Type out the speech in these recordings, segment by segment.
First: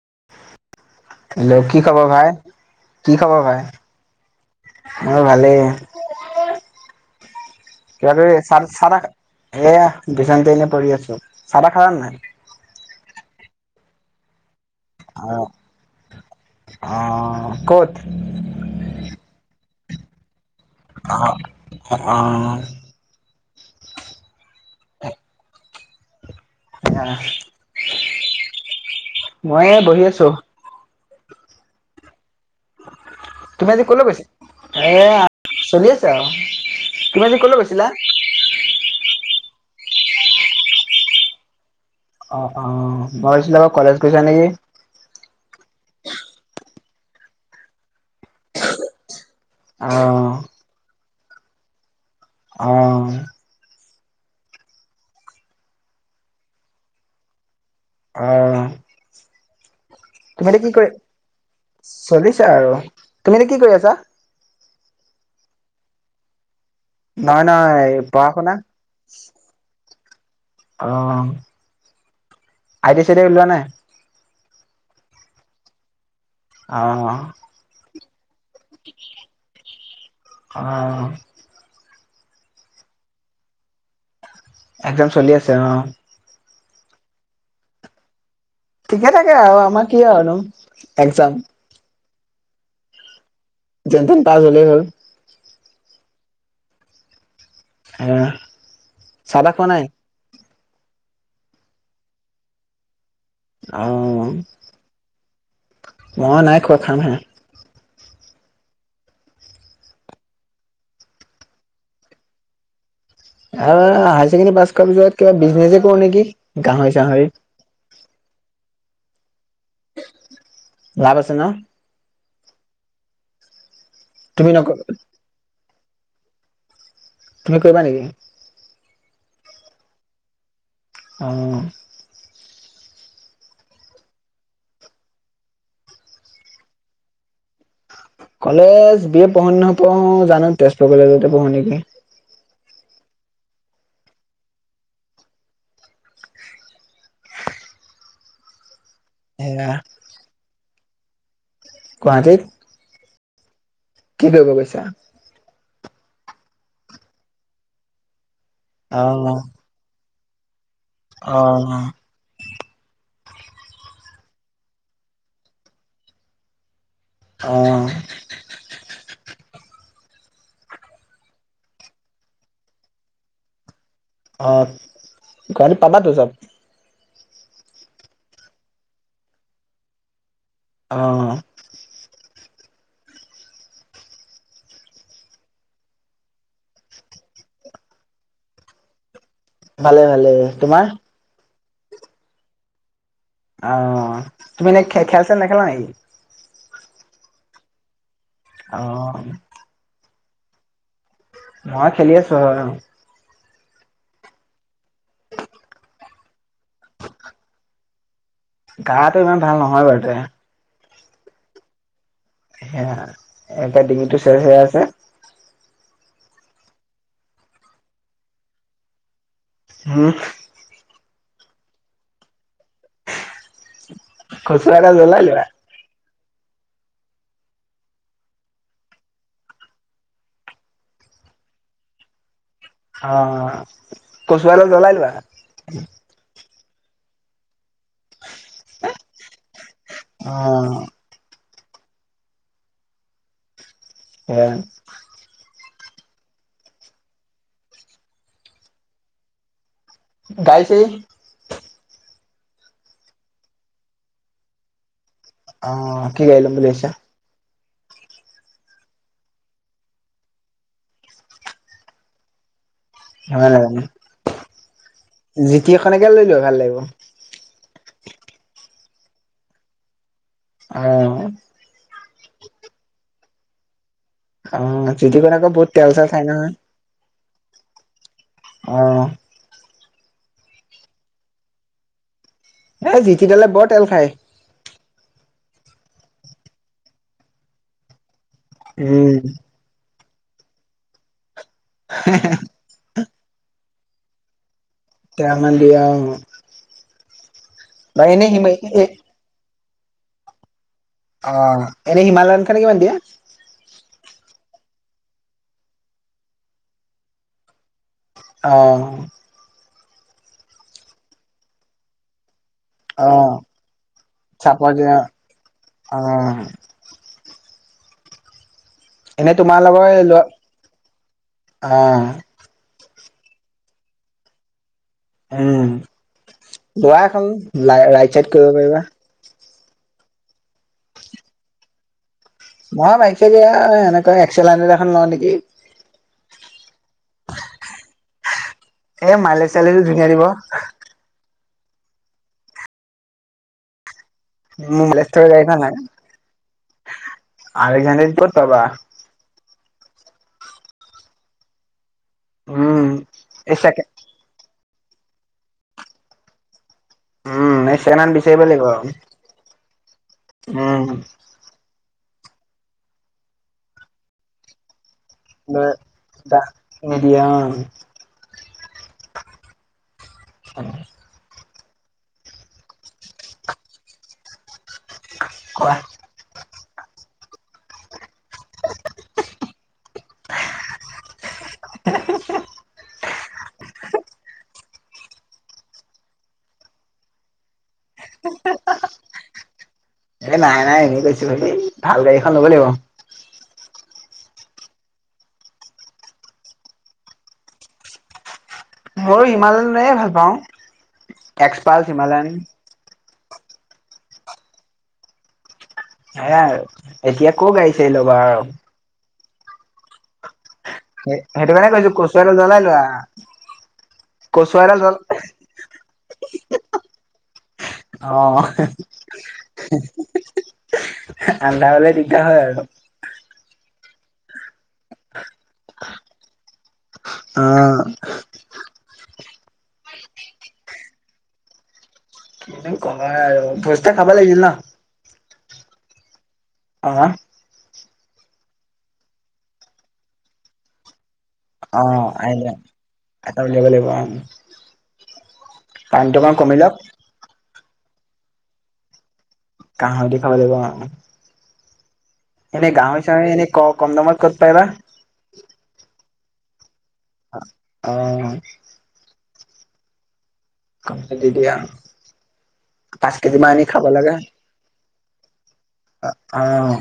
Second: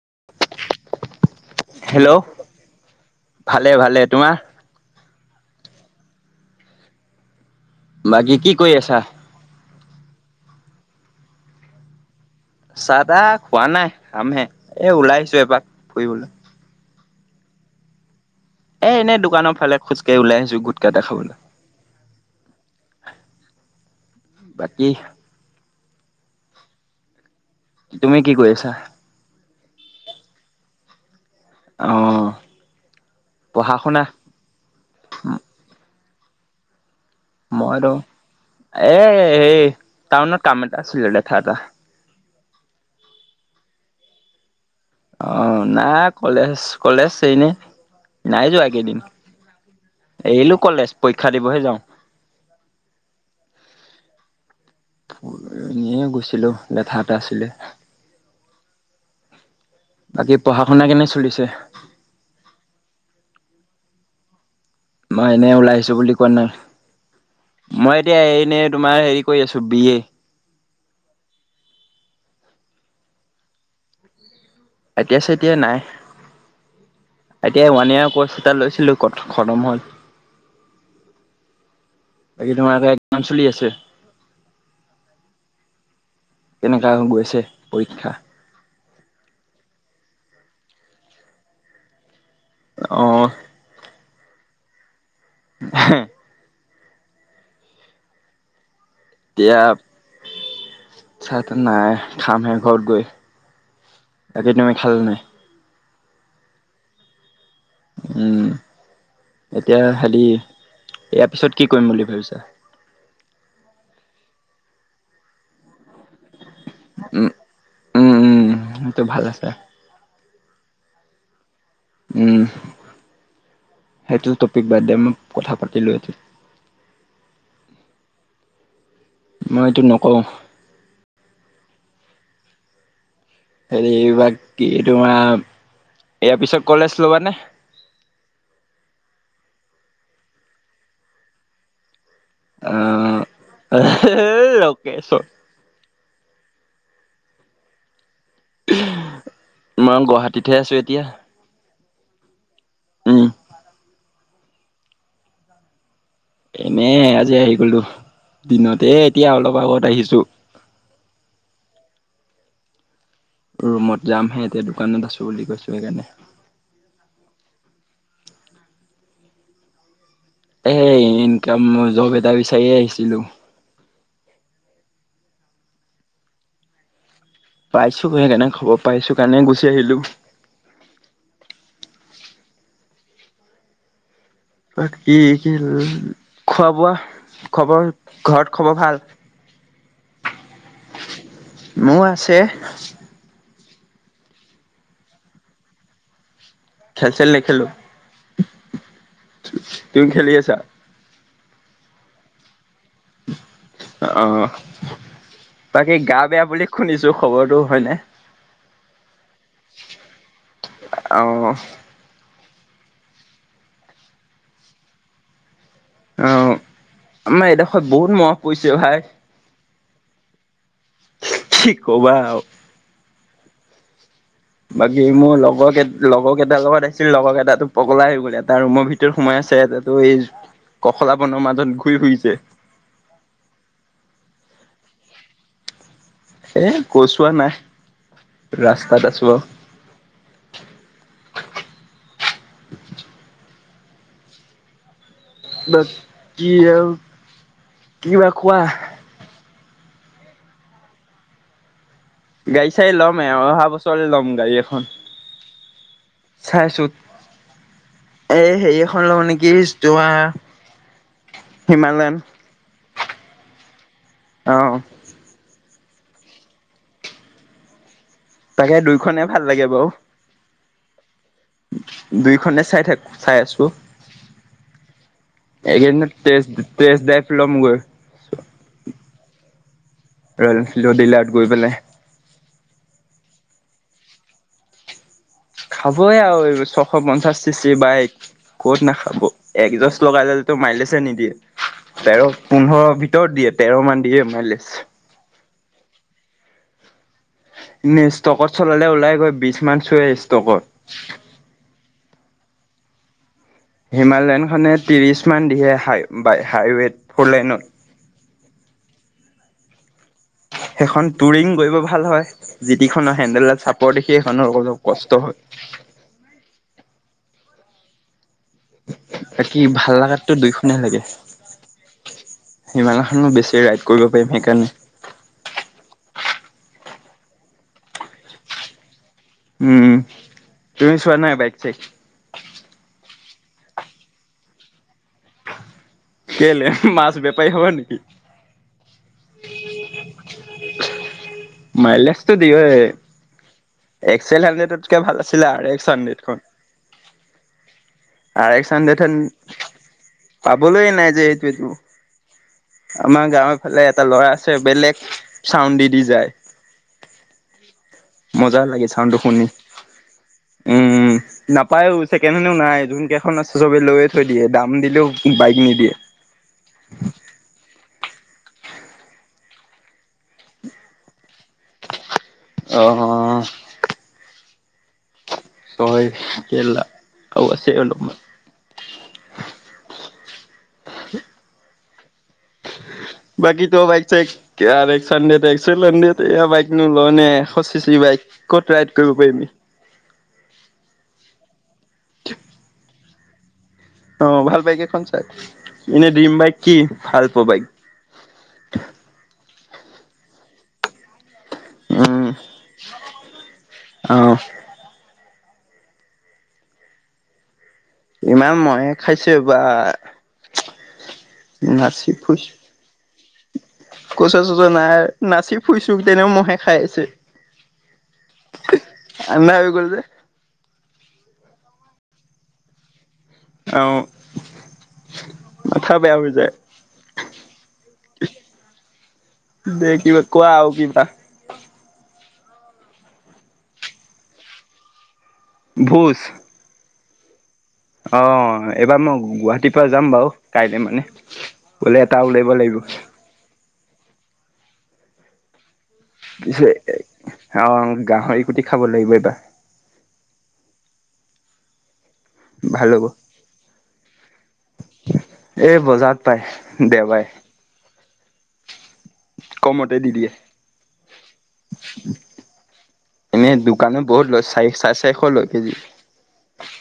[unintelligible] Hello, কি খবৰ hello ভাই- কি খবৰ ভাই ভালে ভালে তোমাৰ মোৰো ভালেই। [unintelligible] [unintelligible] বাকী কি কৰি এয়া আছা [unintelligible] পৰি আছো চাহ-তাহ খালা নে নাই? চাহ - তাহ খোৱা নাই খামহে। এ ওলাই আহিছো অ এপাক ফুৰিবলৈ। অ, ক'ত? এ এনেই দোকানৰ ফালে খোজকাঢ়ি ওলাই আহিছো গোট অ', অ', অ', বাকী আইয়া। তুমি কি কৰি আছা মই এ বহি আছো। অ', তুমি পঢ়া আজি শুনা কলৈ গৈছ এ চলি আছ তে অ, [unintelligible] মইতো এইয়ে হেই টাউনত কাম এটা আছিলে লেঠা এটা। অ' অ' মই ভাবিছিলোঁ আকৌ কলেজ গৈছা নেকি? অ' নাই কলেজ কলেজ এনে নাই যোৱা কেইদিন। অ এইৰিলো কলেজ। পৰীক্ষা দিবহে যাওঁ। অহ' এইনিয়ে গৈছিলোঁ লেঠা এটা আছিলে। অহ' বাকী তুমি পঢ়া এতিয়া কি শুনা কৰি কেনে চলিছে চলিছে আৰু তুমি এতিয়া কি কৰি আছা? মই এনে ওলাই আহিছোঁ বুলি কোৱা নাই নহয় নহয় মই, এতিয়া পঢ়া শুনা এনেই তোমাৰ হেৰি কৰি আছোঁ B A. Oh' I T I চাই টি আই লোৱা নাই? আই টি আই চাই টি আই নাই। আহ কোৰ্চ। টা লৈছিলো কত খতম হ'ল অ', বাকী তোমাৰ এতিয়া একজাম চলি আছে একজাম চলি আছে অ কেনেকুৱা হৈ গৈছে পৰীক্ষা ঠিকে থাকে আও আমাৰ কি আৰুনো একজাম অ যেন তেন পাছ হলে হ'ল হে অহ চাহা তাহ এতিয়া খোৱা নাই চাহ তাহ নাই খামহে ঘৰ গৈ অ', তাকেই তুমি খালা নাই মই নাই খোৱা খাম হে উম এতিয়া হালি ইয়াৰ পিছত কি কৰিম বুলি ভাবিছা আৰু হায়াৰ ছেকেণ্ডী পাছ কৰাৰ পিছত কিবা বিজনেছে কৰো নেকি গাহৰি চাহৰি সেটো ভাল আছে লাভ আছে ন উম সেইটো তুমি টপিক নক বাদ দে, উম কথা পাত [unintelligible] তুমি কৰিবা নেকি? মই এইটো নকওঁ অঁ হেৰি, বাকী তোমাৰ, ইয়াৰ পিছত কলেজ ল'বানে? কলেজ বি এ পঢ়ো নহাপঢ়ো জানো তেজপুৰ কলেজতে পঢ়ো নেকি আহ লকেশ এয়া মই গুৱাহাটীতহে আছো এতিয়া কিয়া গুৱাহাটীত উম কি কৰিব গৈছা? এনেই আজি আহি গলো দিনতে এতিয়া অলপ আগত আহিছো অঁ ৰুমত যামহে এতিয়া দোকানত আছো বুলি কৈছো সেইকাৰণে অঁ এ ইনকামৰ জব এটা বিচাৰিয়ে আহিছিলো অঁ গুৱাহাটীত পাবা তো চব পাইছো সেইকাৰণ খবৰ পাইছো কাৰণে গুচি আহিলো। অঁ ত কি কি খোৱা বোৱা খবৰ ঘৰত খবৰ ভাল ভালে ভালে তোমাৰ মোৰ আছে অ তুমি এনে খে খেল-চেল নেখেলা নেকি? খেল খেল নেখেলো। অঁ তুমি খেলি আছা? মই খেলি আছো, হয় অঁ। অ বাকী গা বেয়া বুলি শুনিছো খবৰটো হয়নে? গাটো ইমান ভাল নহয় বাৰু দে। অঁহ হেয়া এটা ডিঙিটো চেৰ চেৰাই আছে অঁ আমাৰ এডোখৰত বহুত মহ পৰিছেও ভাই হম কি ক'বা অ' কচুৱা এটা বাকী জ্বলাই মোৰ লোৱা লগৰ কেট লগক টাৰ লগত আহিছিল লগৰ এটো পগলা হৈ গ'ল এটা ৰুমৰ ভিতৰত সোমাই আছে এটাতো এই কখলা বনৰ মাজত ঘূৰি ফুৰিছে। অঁ কচুৱা এডাল জলায় লোৱা এ কচুৱা নাই। ৰাস্তাত আছো আও অঁ সেয়াই বাছ, কি আৰু কিবা কোৱা গাড়ী- চাৰি গাড়ী চাৰি ল'মে অহা, অহা বছৰলৈ ল'ম গাড়ী এখন। [unintelligible] অহ, কি গাড়ী লম বুলি ভাবিছা? এই হেৰি এখন লম নেকি তোমাৰ হিমালয়ান। ভাল, অ যি এখননেকে লৈ লোৱা ভাল লাগিব। তাকে দুইখনে ভাল লাগে বাৰু। অহ। দুই খনে চাই থাকো, চাই আছো। অহ, জিতি খন আকৌ বহুত তেল চেল এইকেইদিনত খাই টেষ্ট নহয়। টেষ্ট ড্ৰাইভ লমগৈ অহ'। ৰয়াল এনফিয়েল্ড ৰ দিলাৰত গৈ পেলাই। এ, জিটি দলে বৰ তেল খায়। খাবই আৰু ছশ পঞ্চাশ চি চি বাইক। ক'ত উম নাখাব। একজচ লগাই ললে টো মাইলে চে নিদিয়ে। তেৰ পোন্ধৰ ভ ভৰ দিয়ে তেৰ মান দিয়ে মাইলিচ। তেৰ মান দিয়ে আৰু অ'। এনে ষ্টকত চলালে ওলাই গৈ বি সিমান চোৱে ষ্টকত। উন খনে কিমান দিয়ে? হিমালয়নখনে ত্ৰিশ মান দিহে হাই-বাই-হাইৱেত ফৰলেনত। অ'। সেইখন টুৰিং গৰিব ভাল হয়। জিটি অ খনৰ হেন্দেল দাল চাপৰ দেখি সেইখনৰ চাপৰ অলপ দিয়া কষ্ট হয়। অ এনেই তোমাৰ বাকী লগৰ ভাল লোৱা, লাগাতো দুইখনেই অ'। হিমালয়খনত বেছি ৰাইড কৰিব পাৰিম সেইকাৰণে। উম, লোৱা এখন ৰাইট চাইড কৰিব পাৰিবা। উম, তুমি চোৱা নাই বাইক চাইক? মই বাইক চাইক এইয়া এনেকা একচেল হান্দ্ৰেদ এখন লওঁ নেকি। কেলে মাছ বেপাৰী হ'ব নেকি? এ মাইলেছ চাইলেজও ধুনীয়া দি'ব। মাইলেছটো দিয়য়ে। এক্সেল মোৰ হাড্ৰেডতকে মাইলেজ ভাল থকা গাড়ী আছিলে এখন আৰ লাগে এক্স হাড্ৰেডখন। হাণ্ড্ৰেডখন [unintelligible] পাবলৈ নাই যে এইটো, এইটো। উম আমাৰ এই গাঁওৰ ফালে চেকে এটা ল'ৰা আছে। বেলেগ চাউণ্ড দি দি যায়। উম এই ছেকেণ্ড হেণ্ড বিচাৰিব মজা লাগিব লাগে চাউনটো শুনি উম নাপায়ো। চেকেনহেড্ নাই যোন কেইখন আছে চবে লৈয় থৈ দিয়ে দাম দিলেও বাইক নিদিয়ে। এ নডিয়া [unintelligible] আহ কোৱা হয়। এলা [unintelligible] [unintelligible] [unintelligible] [unintelligible] [unintelligible] এ নাই নাই এনেই কৈছো ভাবি ভাল গাড়ীখন লৱ লাগিব। অ ভাল বাইক এখন চাই এনে ড্ৰিম বাইক কি ভাল পোৱা বাইক। মোৰ ইমানে ভাল পাওঁ। X pulse Himalayan. আহ। সেয় আৰু এতিয়া ক গাড়ী চাৰি ল'বা আৰু ইমান মহে খাইছে। [unintelligible] সেইটো কাৰণে কৈছো কচুৱাটো জ্বলাই লোৱা। কচুৱা কচু চচুৱা এডাল জ্বল নাই নাচি ফুৰিছো তেনেও মহে খাই আছে। অ, আন্ধা হৈ [unintelligible] গ'ল যে এন্ধাৰ হ'লে দিগদাৰ হয় আৰু। অও। হৈ যায় [unintelligible] অও,। দে কিবা কোৱা আউ কিবা। কি কবা আৰু পইচা খাবা লাগিছিল না। ভোজ। আমা অ এইবা মই গুৱাহাটী পৰা যাম বাউ কাইলে মানে। বোলে এটা উলেব লাগিব। [unintelligible] পাম তুমা কমি লক হাউ গাহৰি কুটি খাব লাগিব এইবাৰ। গাহৰি খাব লাগিব অ। এনে ভাল গাহৰি হ'ব চাহৰি এনে ক কম দামত ক'ত পাই বা। এ বজাৰত পায়। দেওবাৰে। অ কমতে দি দিয়ে। ক দি দিয়া পাঁচ কেজি মান আনি খাব লাগে। শেষলৈ আ অঁ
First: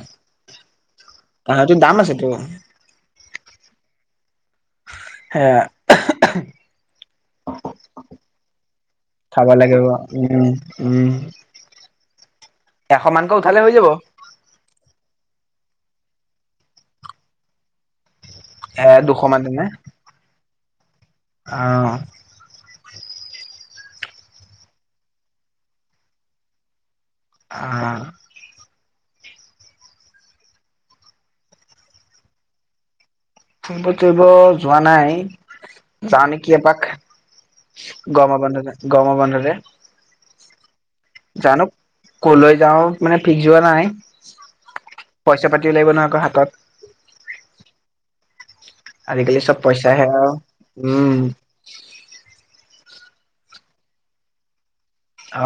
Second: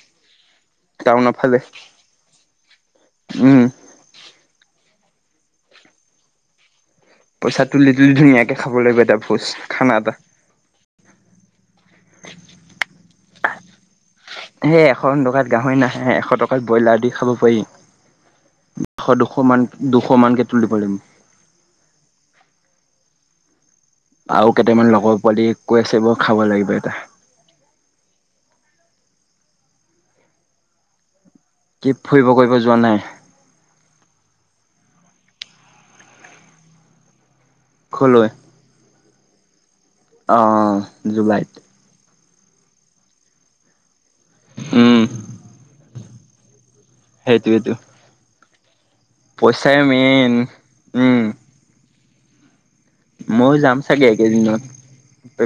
টাউনৰ ফালে তাহাটো দাম আছেতো। উম হেয়া [unintelligible] পইচা তুলি তুলি ধুনীয়াকে খাব লাগিব এটা ভোজ খাব লাগিব খানা এটা উম উম। [unintelligible] এশ মানকৈ উঠালে হৈ যাব। সেই এশ টকাত গাহৰি নাহে এশ টকাত ব্ৰইলাৰ দি খাব পাৰি। এশ দুশ মান দুশ মান কে তুুলি পলিম আ অ আউ কেতামান লগ পোৱালি কৈ আছে ব খাব লাগিব এটা আ কিপ ফুইব কইব যোৱা নাই ফুইব চুইব যোৱা নাই যাওঁ নেকি এপাক কলৈ গ-অম বন্ধতে গ-অম বন্ধতে অঁ জুলাইত জানো কলৈ যাও মানে ফিক্স যোৱা নাই উম পইচা পাতি ও লাগিব নহয় আকৌ হাত তত সেইটোৱেটো আজিকালি চব পইচাহে আউ উম [unintelligible] ময়ো যাম চাগে এইকেদিনত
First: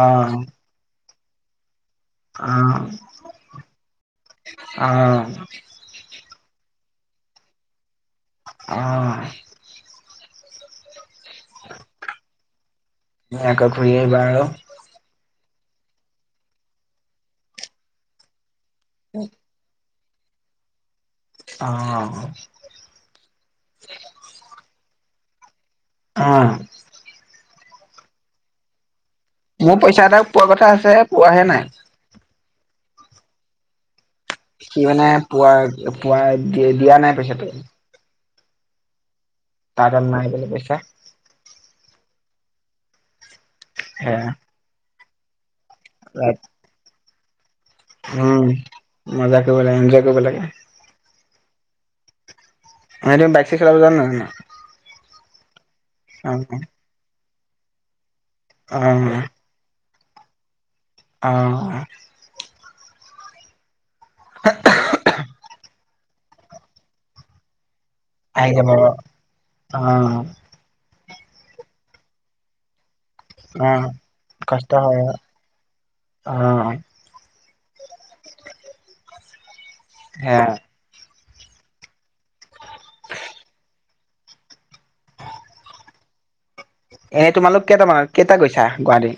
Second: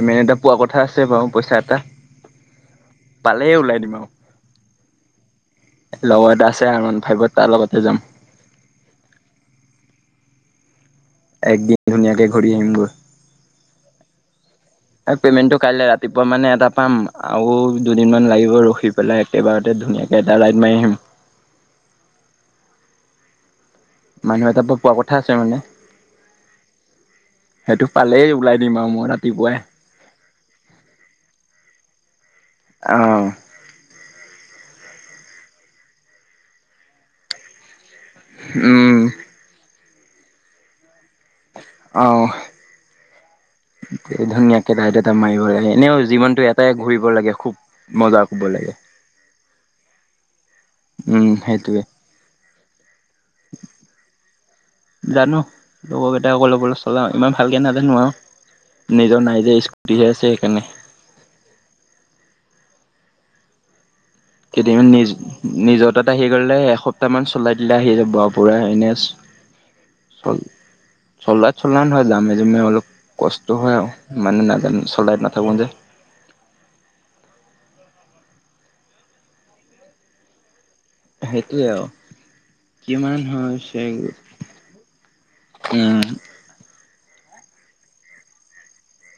অ এটা পোৱা কথা আছ ছে বাও পইচা এটা। অ পালে ওলাই দিম আও। অ। লগত আছে আৰু ফাইভত তাৰ লগতে যাম। অ। একদিন ধুনীয়াকে ঘূৰি আহিমগৈ। হেল্ল' পে'মেণ্টটো কাইলৈ ৰাতিপুৱা মানে এটা পাম আৰু দুদিনমান লাগিব ৰখ খি পেলাই একেবাৰতে ধুনীয়া এটা ৰাইদ মাৰি আহিম। অ। মানুহ এটাৰ পৰা পোৱা কথা আছে মানে। অ। সেইটো পালেই ওলাই দিম আৰু মই তাত। মোৰ পইচা এটা পোৱা কথা আছে পোৱাহে নাই। আহঁ। সি মানে পোৱা পোৱাই দি দিয়া নাই পইচাটো। আহ। তাৰ তাত নাই বোলে পইচা। আহ। হে ধুনীয়াকে ৰাইডত এ মায়ূৰে এনেও জীৱনটো এটাই ঘূৰিব কৰিব লাগে খুব। মজা কৰিব উম লাগে মজা কৰিব লাগে এনজয় কৰিব লাগে। সেইটোৱে। ভাইটিয়ে বাইক চাইক চলাব জানা নাজানা। জানো। লগৰকেইটা ক'বালৈ গ'লে চলাওৱে। ইমান ভালকৈ নাজানো অ আৰু। নিজৰ নাইযে স্কু দিয়ে যে সেইকাৰণে। অহ। কেইদিনমান নিজ নিজৰ তাত আহি গ'লে, এসপ্তাহ মান চলাই দিলে আহি যাব। বাহ' আহি পোৰা যাব অ এনচল। চলাত চলন হয়, জামে জামে অলপ। কষ্ট অ হয় আৰু মানে কষ্ট নাজানো, হয় চলাই নাথাকো যে। অ সেইয়া। সেইটোৱে আৰু কিমান হৈছে, উহ। এনে তোমালোক কেইটামানত, কেইটা গৈছা গুৱাহাটী।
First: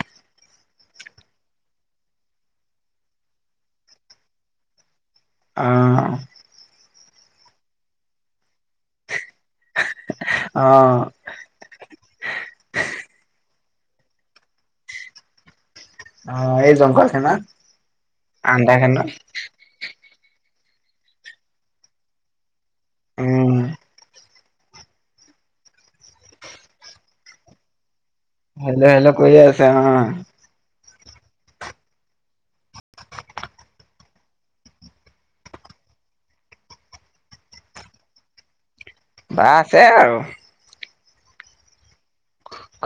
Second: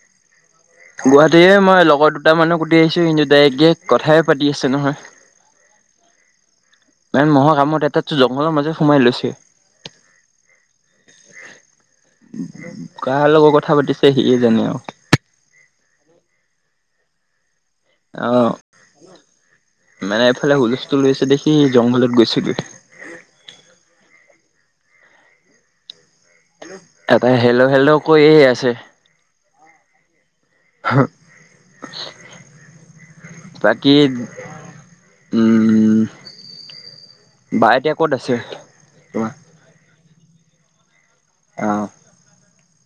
গুৱাহাটীৰে মই লগৰ দুটা মানৰ সুটি আহিছো, সিহঁতে ডাইৰেক্ট ডাইৰেক্ট কথাই পাতি আছে নহয়। আহ। ভাই ম'হৰ কামোত এটাটো জংঘলৰ মাজে সোমাই লৈছে। অহ। কাৰ লগত কথা পাতিছে সিয়ে জানে আও। অহ' এইজন [unintelligible] অ আন্ধাৰ খনত। মানে এইফালে হুলস্থুল লৈছে দেখি সি জংঘলত গৈছেগৈ। উম। এটাই হেল্ল' হেল্ল' কৈ আছে হেল্ল' হেল্ল' কৈয়ে আছে অঁ'। হহ বাকী, উম্ বাই এতিয়া ক'ত আছে? তোমাৰ বা আছে আৰু। অহ।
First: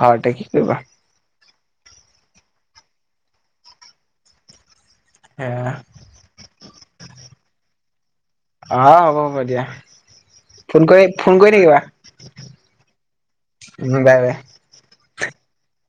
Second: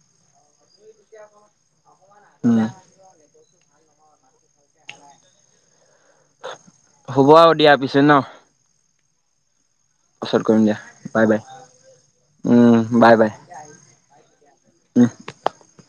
ঘৰতে কি কৰিবা। উম। হেইয়া। হ'ব আৰু দিয়া পিছে ন। অ' হ'ব হ'ব দিয়া। পাছত ফোন কৰি কৰিম ফোন কৰি থাকিবা দিয়া বাই, বাই উম বাৰে বাৰে। বাই, বাই। উহ।